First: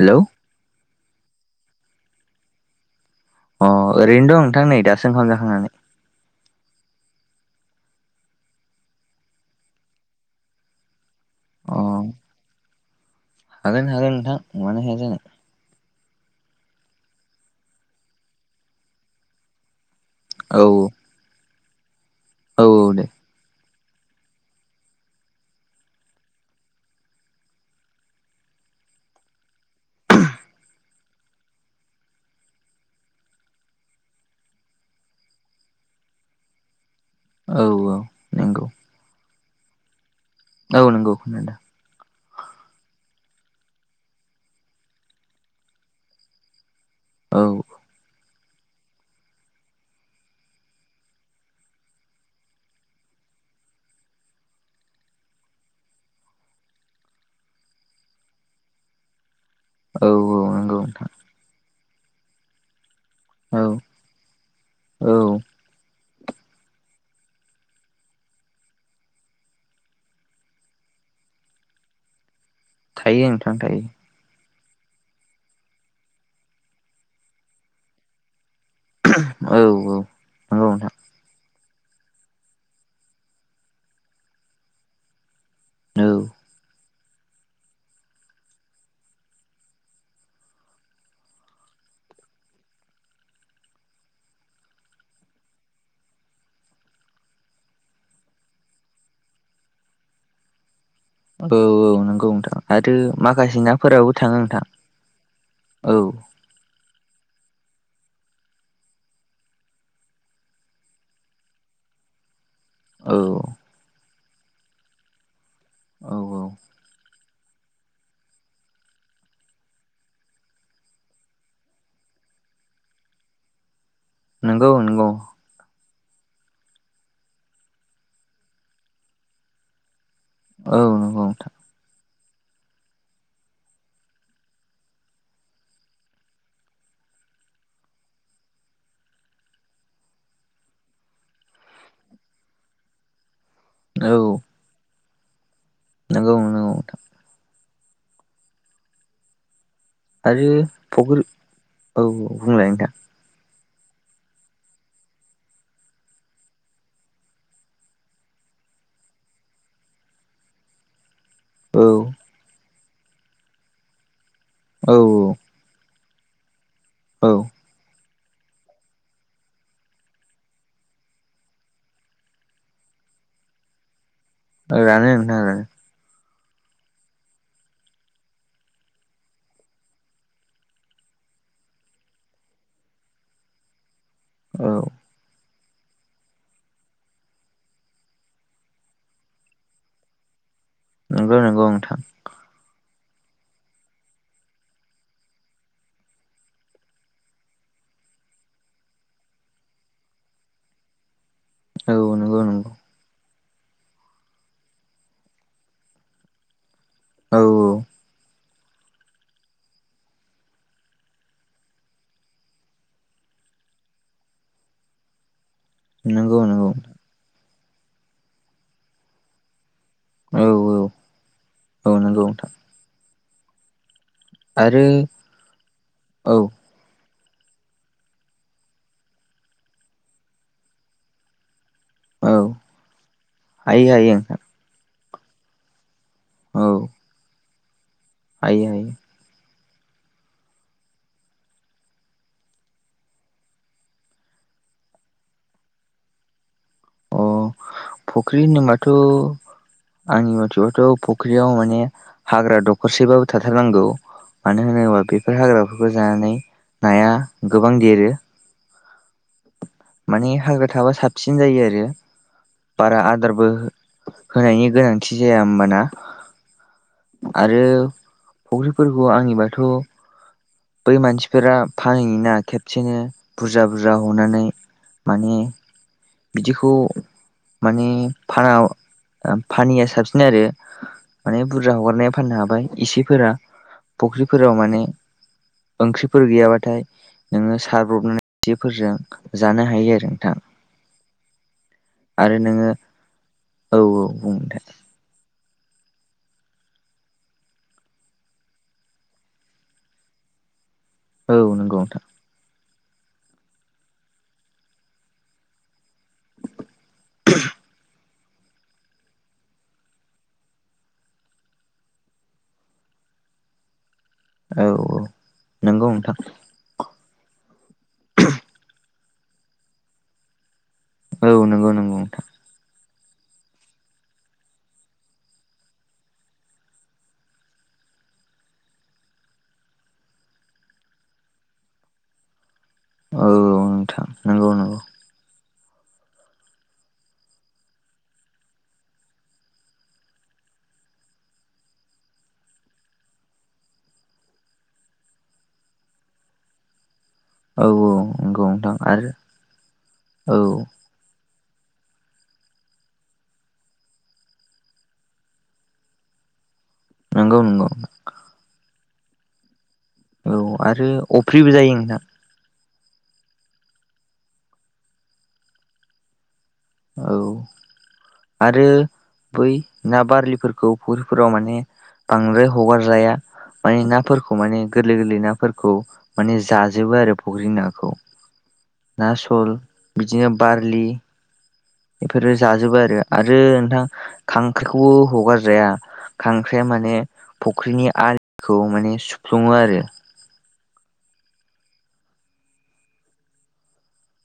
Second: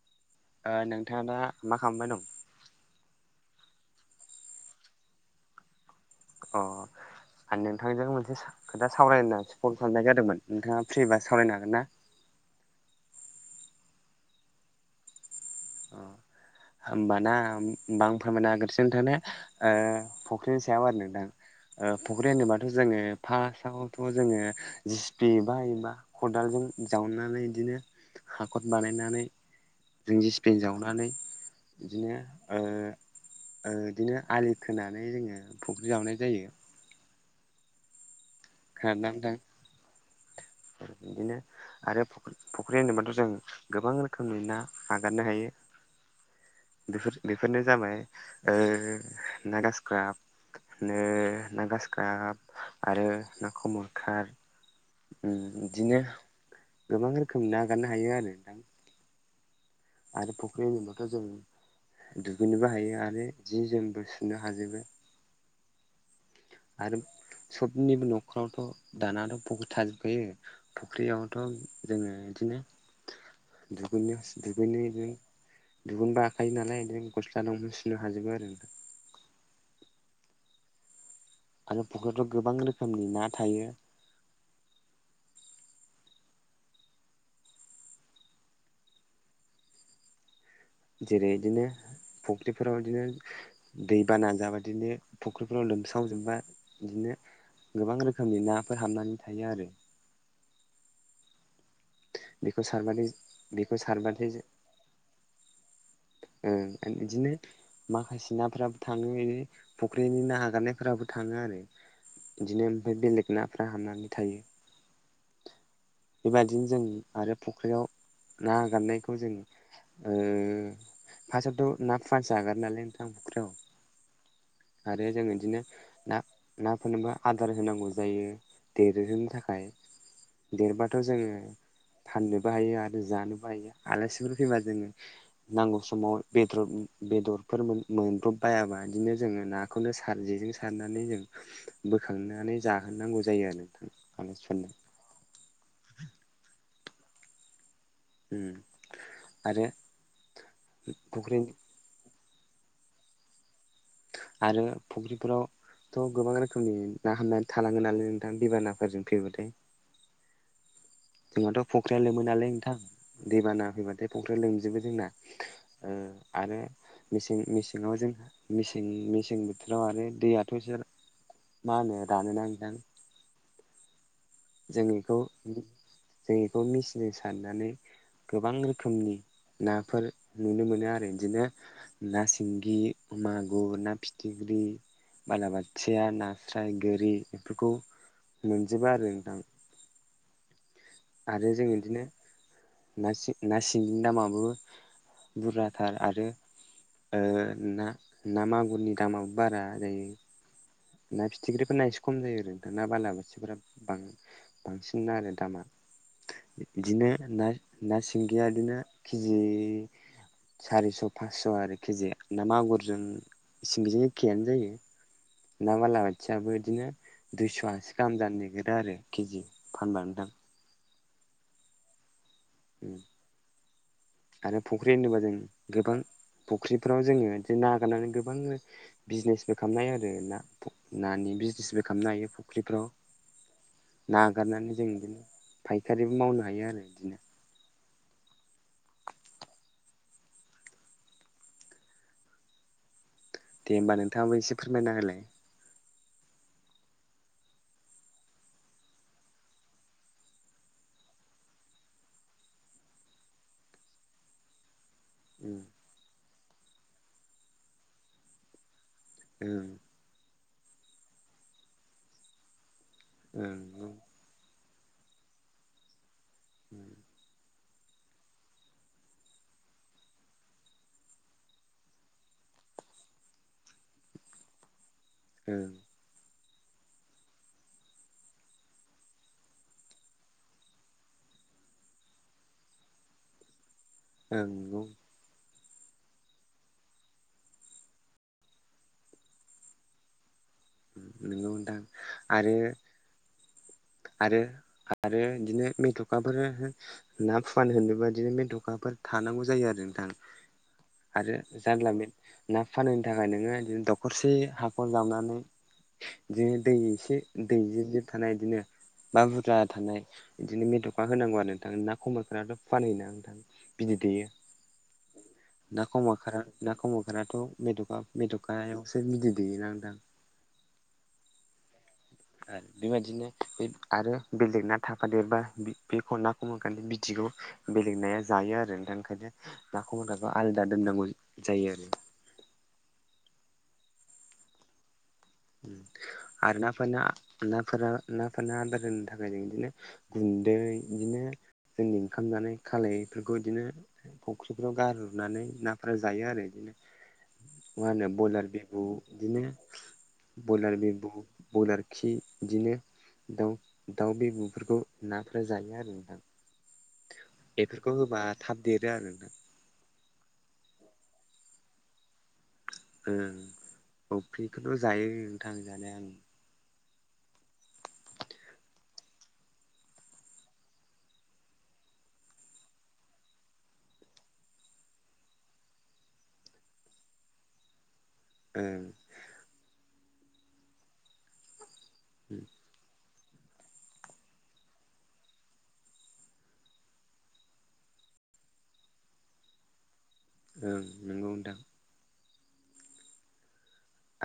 Hello नोंथाङा दा मा खालामबाय दं? अ ओरैनो दं नोंथां नै दासो ओंखाम जाखांनानै। अ आं नोंथांजों मोनसे खोथा सावरायना होननासो फन खालामनाय जादोंमोन। नोंथाङा फ्रि बा सावरायनो हागोन अ ना? हागोन हागोन नोंथां मानो हाया जानो। होमबाना आं फोरमायना हाग्रोनिसै नोंथांनो ओ औ फुख्रिनि सायाव आरो नोंथां फुख्रि औ होनोबाथ' औ जोङो दे फार्स्टआव थ' जोङो जि सि पि बा एबा खदालजों जावनानै बिदिनो हाखर बानायनानै जों जि [unintelligible] जावनानै बिदिनो ओ बिदिनो आलि खोनानै जोङो फुख्रि जावनाय जायो। औ औ नंगौ। [unintelligible] औ नंगौ बिदिनो खोनादों आरो फुख्रि होनोब्लाथ' जों गोबां रोखोमनि नागारनो हायो। बेफोर औ बेफोरनो जाबाय ओ ना गासक्राब ओ ना गासकाब आरो ना खमलखाथ। ओ बिदिनो गोबां रोखोमनि ना नागारनो हायो आरो नोंथां। औ आरो औ फुख्रि नंगौ नोंथां होनबाथ' जों दुगैनोबो हायो आरो जि औ जोमबो सुनो हाजोबो औ आरो सबनिबो नखरावथ' दानाथ' फख्रि थाजोबखायो। फुख्रियावथ' जोङो बिदिनो थायो नोंथां थायो दुगैनि दुगैनो दुगैनोबा हाखायो नालाय बिदिनो गस्ला दंमोन सुनो हाजोबो आरो। औ औ औ नोंथां। आरो फख्रिआवथ गोबां रोखोमनि ना थायो। औ जेरै बिदिनो फख्रिफोराव बिदिनो दै बाना जाबा बिदिनो फख्रिफ्राव लोमस्रावजोबबा बिदिनो गोबां रोखोमनि नाफोर हाबनानै थायो आरो। औ औ नंगौ नोंथां बेखौ आरो सारबाथाय माखासे बेखौ नाफोराबो सारबाथाय थाङो नोंथां औ। ओ ओमफ्राय बिदिनो माखासे नाफोराबो थाङो बे फुख्रिनि ना आगारनायफोराबो थाङो आरो। बिदिनो ओमफ्राय औ बेलेग नाफ्रा हाबनानै थायो। औ औ बेबायदिनो जों आरो फुख्रियाव ना गारनायखौ जों ओ फासाआवथ' ना फुवानसो आगारो नालाय नोंथां फुख्रियाव नंगौ नंगौ आरो जों बिदिनो ना नाफोरनोबो आदार होनांगौ जायो देरहोनो थाखाय औ देरबाथ' नंगौ जोङो नोंथां फाननोबो हायो आरो जानोबो हायो आलासिफोर फैबा जोङो नांगौ समाव बेदर बेदरफोर मोन-मोनब्रबबायाबा बिदिनो जोङो ना खौनो सार जेजों सारनानै जों बोखांनानै जाहोनांगौ जायो आरो [unintelligible] नोंगौ नोंथां उम आरो आरो फख्रि फुख्रि औ बुंलाय नोंथां आरो फुख्रिफोराव थ' गोबां रोखोमनि ना हाबनानै थालाङो नालाय नोंथां दैबानाफोरजों फैबाथाय जोंनाथ' औ फख्रिया लोमो नालाय नोंथां दैबाना फैबाथाय फख्रिया लोमजोबो औ जोंना औ ओ आरो मेसें औ मेसेङाव जोंहा मेसें मेसें बोथोराव आरो दैयाथ' जोर मा होनो दानोना नोंथां जों रानो बेखौ नोंथां जों रानो बेखौ मिचिनजों सारनानै गोबां रोखोमनि नाफोर नुनो मोनो आरो बिदिनो ना सिंगि, मागुर, ना फिथिख्रि औ बालाबाथिया, नास्राय, गोरि बेफोरखौ मोनजोबो आरो ओं नंगौ आरो नंगौ जों नोंथां बिदिनो नासिं ना सिंगिनि दामाबो बुरजाथार आरो ओ ना ना मागुरनि दामाबो बारा जायो ना फिथिख्रिफोरना एसे खम जायो आरो ना बालाबाथिफोरा बां-बांसिन आरो दामा बिदिनो औ ना-नासि सिंगिया बिदिनो केजि सारिस' फासस' आरो केजि ना मागुरजों सिंगिजों एखेयानो जायो ना नंगौ बालाबाथियाबो नंगौ बिदिनो दुइस'आसि गाहाम जानो नागिरो आरो केजि फानबा नोंथां औ औ औ औ नंगौ नोंथां उम आरो फुख्रि होनोबा जों गोबां औ फुख्रिफ्राव जोङो बिदि ना आगारनानै गोबांनो बिजिनेसबो खालामनो हायो आरो ना फ नानि बिजिनेसबो खामनो हायो औ फुख्रिफ्राव हायो हायो ना नोंथां आगारनानै जों बिदिनो फायखारिबो मावनो हायो औ आरो बिदिनो हायो हायो दे होमबा नोंथाङाबो एसे फोरमायना होलाय अ फुख्रि होनोबाथ' आंनि मथेबाथ' फुख्रियाव माने हाग्रा दखरसेबाबो थाथारनांगौ मानो होनोब्ला बेफोर उम हाग्राफोरखौ जानानै नाया गोबां देरो ओं माने हाग्रा थाबा साबसिन जायो आरो बारा आदारबो ओं नंगौ होनायनि गोनांथि जाया होमबाना उम आरो फुख्रिफोरखौ आंनिबाथ' बै मानसिफोरा फानहैयोना खेबसेनो बुरजा बुरजा हनानै माने ओं बिदिखौ माने फाना फानिया साबसिन आरो माने बुरजा हगारनाया फाननो हाबाय इसेफोरा फुख्रिफोराव नंगौ माने ओंख्रिफोर गैयाबाथाय नोङो सारब्रबनानै थिफोरजों जानो हायो आरो नोंथां नंगौ नोंथां आरो नोङो औ औ बुं आरो नोंथां। आरो बिदिनो मेथ'खाफोर हो ना फुवान होन बेबायाददिनो बे दखाफोर थानांगौ जायो आरो नोंथां। आरो बुं [unintelligible] नोंथां ना फुवान होनो थाखाय नोङो बिदिनो दखरसे हाखर जावनानै बिदिनो दै एसे दै जिर जिर थानाय बिदिनो बा बुरजा थानाय बिदिनो मेथ'खा होनांगौ आरो नोंथांनो ना खमलखाथ आथ' फुवान होयोना नोंथां। बिदै दैयो। औ ना नंगौ नोंथां खमलखादा ना खमलखादाथ' मेथ'खा मेथ'खायाव सो बिदै दैैयोना नोंथां। औ नंगौ नंगौ नों थां। आरो बेबायदिनो बे आरो बेलेग ना थाफादेरबा बे बेखौ नाखौमखलि बिदिखौ बेलेग नाया जायो आरो नोंथां ओंखायनो ना खमलखादखौ आलदा दोननांगौ जायो आरो। औ औ नोंथां नंगौ नंगौ ‌ ओम आरो नाफोरना नाफोरनो आदार होनो थाखाय जों इदिनो गुन्दै बिदिनो जोंनि ओंखाम जानाय खालफोरखौ बिदिनो फुख्रिफ्राव गारहरनानै नाफोरा जायो आरो बिदिनो। औ मा औ होनो नंगौ बयलार नोंथां बिबु आरो बिदिनो औ बयलार बिबु ब्रयलार खि बिदिनो दाउ दाउ बेबु'फोरखौ नाफ्रा जायो आरो नोंथां ‌ नंगौ नंगौ बेफोरखौ होबा थाब देरो आरो नोंथां। औ आरो अफ्रिबो जायो नोंथां। ओ अफ्रिखौथ' जायो नोंथां जानाया ओं। औ आरो बै ना बारलिफोरखौ फुख्रिफोराव माने बांद्राय हगारजाया माने नाफोरखौ माने गोरलै गोरलै नाफोरखौ माने जाजोबो आरो फख्रि नाखौ। ओं। न सल बिदिनो बारलि बेफोरो ओं जाजोबो आरो आरो नोंथां खांख्रिखौबो हगारजाया। खांख्राइाया माने फुख्रिनि आलिखौ माने सुफ्लुङो आरो‌। ओं नंगौ नोंथां।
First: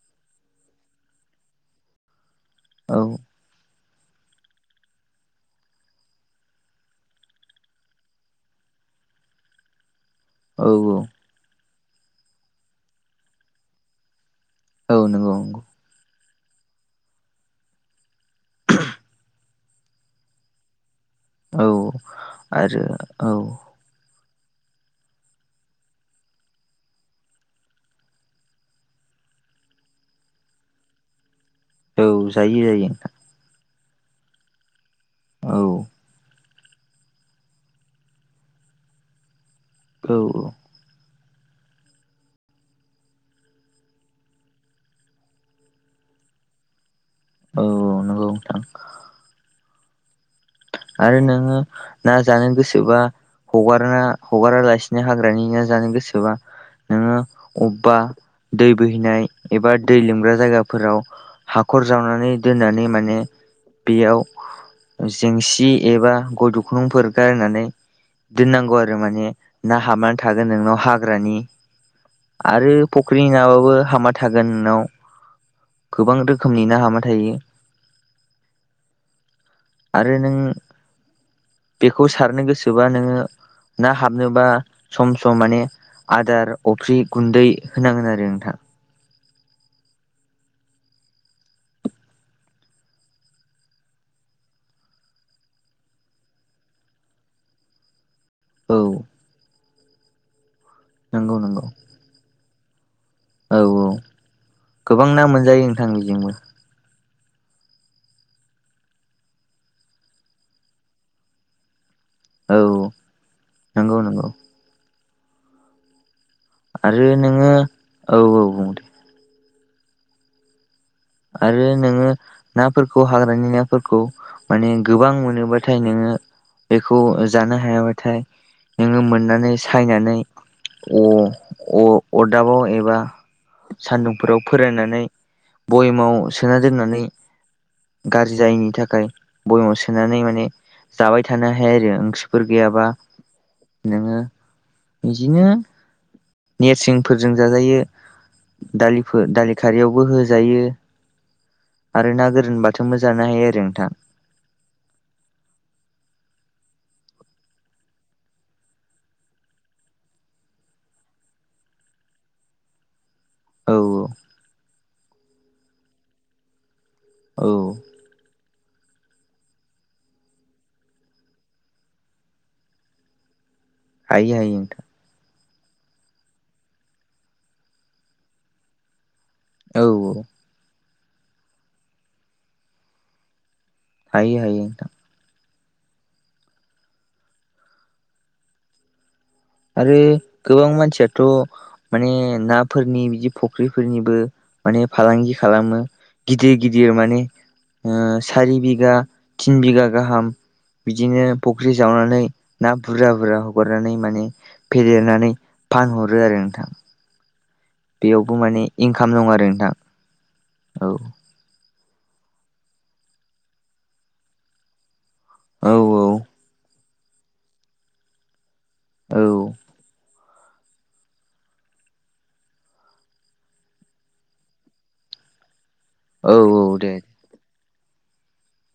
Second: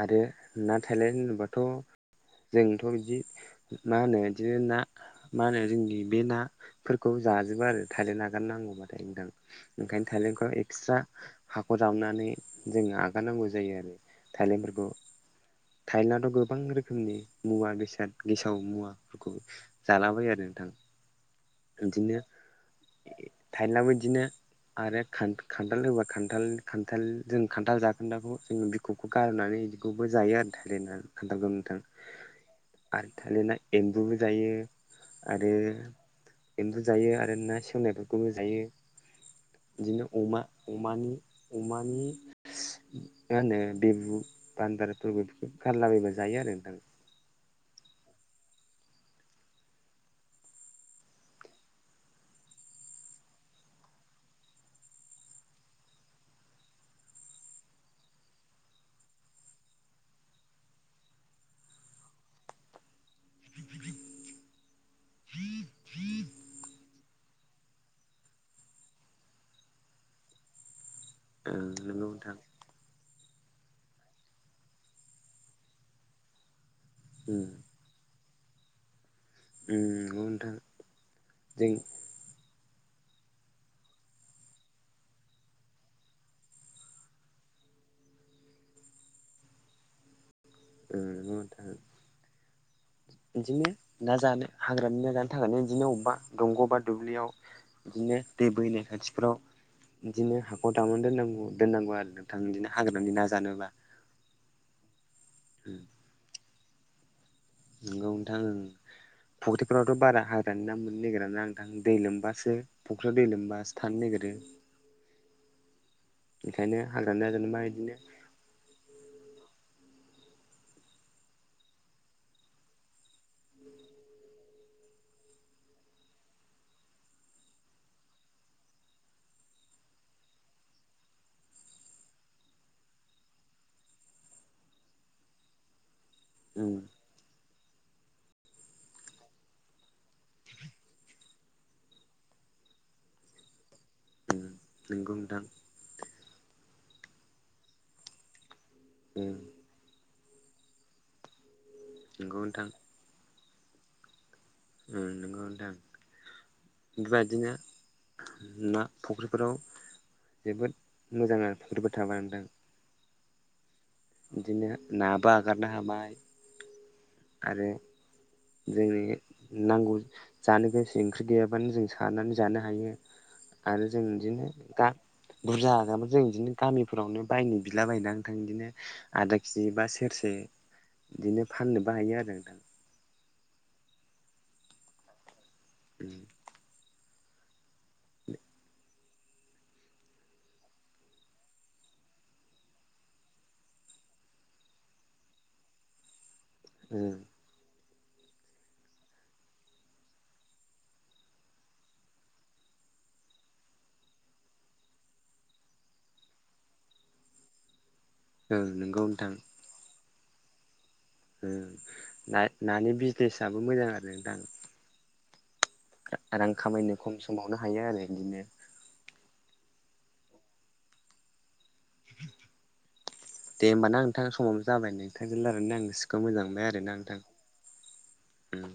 आरो ना थायलेन होनोबाथ' जोंथ' औ बिदि मा होनो बिदिनो ना मा होनो जोंनि बे नाफोरखौ जाजोबो आरो थाइलेन नागार नांगौबाथाय नोंथां ‌। ओंखायनो थाइलेनथखौ औ एक्सट्रा हाख'र जावनानै जोङो आगारनांगौ जायो आरो। थाइलेनद फोरखौ। औ नंगौ नंगौ। थाइलेनडआथ' गोबां रोखोमनि मुवा बेसाद गेसाव मुवाफोरखौ जालाबायो आरो नोंथां औ बिदिनो आरो औ थाइलेनडाबो बिदिनो आरो खा-खान्थाल होबा खान्थाल-खान्थाल जों खान्थाल जाखोन्दाखौ जों बि बिखबखौ गारनानै इदिखौबो जायो आरो थायलेनडा खान्थालखौ नोंथां औ जायो जायो नोंथां। थाइलेनडा एम्बुबो जायो आरो औ एम्बु जायो आरो ना सेवनायफोरखौबो जायो बिदिनो औ अमा औ अमानि अमानि मा होनो, बेबु बान्दारफोरबो बेफोरखौ गारलाबायबा जायो आरो नोंथां औ औ नंगौ नोंथां। आरो नोङो ना जानो गोसोबा हगारना हगारालासिनो हाग्रानि ना जानो गोसोबा नोङो अब्बा दै बोहैनाय एबा दै लोमग्रा जायगाफोराव हाख'र जावनानै दोननानै माने बेयाव जेंसि एबा गय दुख'नंफोर गारनानै दोन्नांगौ आरो माने ना हाबनानै थोगोन नोंनाव हा हाग्रानि नोंथां आरो फख्रि नङाबाबो हामा थागोन नोंनाव गोबां रोखोमनि ना हामा थायो। ओ आरो नंगौ नों नोंथां उम उम बेखौ सारनो गोसोबा नोङो ना हाबनोबा सम सम माने आदार अफ्रि गुन्दै होनांगोन आरो नोंथां [unintelligible] बिदिनो ना जानो हाग्रानि ना जानो थाखायनो बिदिनो अबेबा दंग' बा दुब्लियाव बिदिनो दै औ बोहैनाय खाथिफ्राव बिदिनो हाखौ दामनानै नंगौ दोननांगौ नंगौ दोननांगौ आरोना। नोंथां बिदि हाग्रानि ना औ जानोबा औ गोबां ना मोनजायो उम नोंथां बिजोंबो नंगौ नोंथां फख्रिफोरावथ' बारा हाग्रानि ना मोननो नागिर ना नोंथां दै लोमबा सो औ फ'ख्रा दै लोमबासो नंगौ थानो नंगौ नागिरो। बेखायनो आरो हाग्रानि राजानो नोङो मा बिदिनो औ औ बुं नोंथां आरो नोङो नाफोरखौ हाग्रानि नाफोरखौ माने गोबां मोनोबाथाय नोङो बेखौ जानो हायाबाथाय नोङो मोननानै सायनानै अ-अरदाबाव एबा सान्दुंफोराव फोरनानै बयेमाव सोना उम दोननानै गाज्रि जायिनि थाखाय बयेमाव सोनानै माने जाबाय थानो हाया आरो ओंख्रिफोर गैयाबा नोङो उम नंगौ नोंथां बिदिनो नेरसिंफोरजों जाजायो दालिफोर उम दालि खारियावबो होजायो आरो ना नंगौ गोरान नोंथां बाथोनबो जानो हायो आरो नोंथां अम नंगौ नोंथां बेबायदिनो ना फुख्रिफोराव जोबोद मोजां आरो फुख्रिफोर थाबा नोंथां औ औ बिदिनो नाबो हगारनो हाबाय आरो औ जोंनि नांगौ जानो गोसो ओंख्रि गैयाबानो जों सारानानै जानो हायो आरो जों हायो बिदिनो हायो नोंथां गा बुरजा आगारब्ला जों बिदिनो गामिफोरावनो बायनो बिला बायनानै थां बिदिनो आदा केिजि बा औ औ सेरसे बिदिनो फाननोबो हायो आरो नोंथां हायो हायो नोंथां अम [inaudible] आरो गोबां मानसियाथ' माने नाफोरनि बिदि फुख्रिफोरनिबो माने फालांगि खालामो। गिदिर गिदिर उम माने ओ सारि बिगा थिन बिगा गाहाम बिदिनो फुख्रि जावनानै ना बुरजा बुरजा हगारनानै माने फेदेरनानै फानहरो आरो नोंथां। बेयावबो माने ओं नंगौ इनकाम नोंथां दं आरो नोंथां औ अम नानि बिजनेसआबो मोजां आरो नोंथां औ रां खामायनो खम समावनो हायो आरो बिदिनो औ दे होमबाना नोंथां समाबो जाबाय नोंथांजों लायानानै आं गोसोखौ औ मोजां मोनबाय औ आरोना दे नोंथां। उम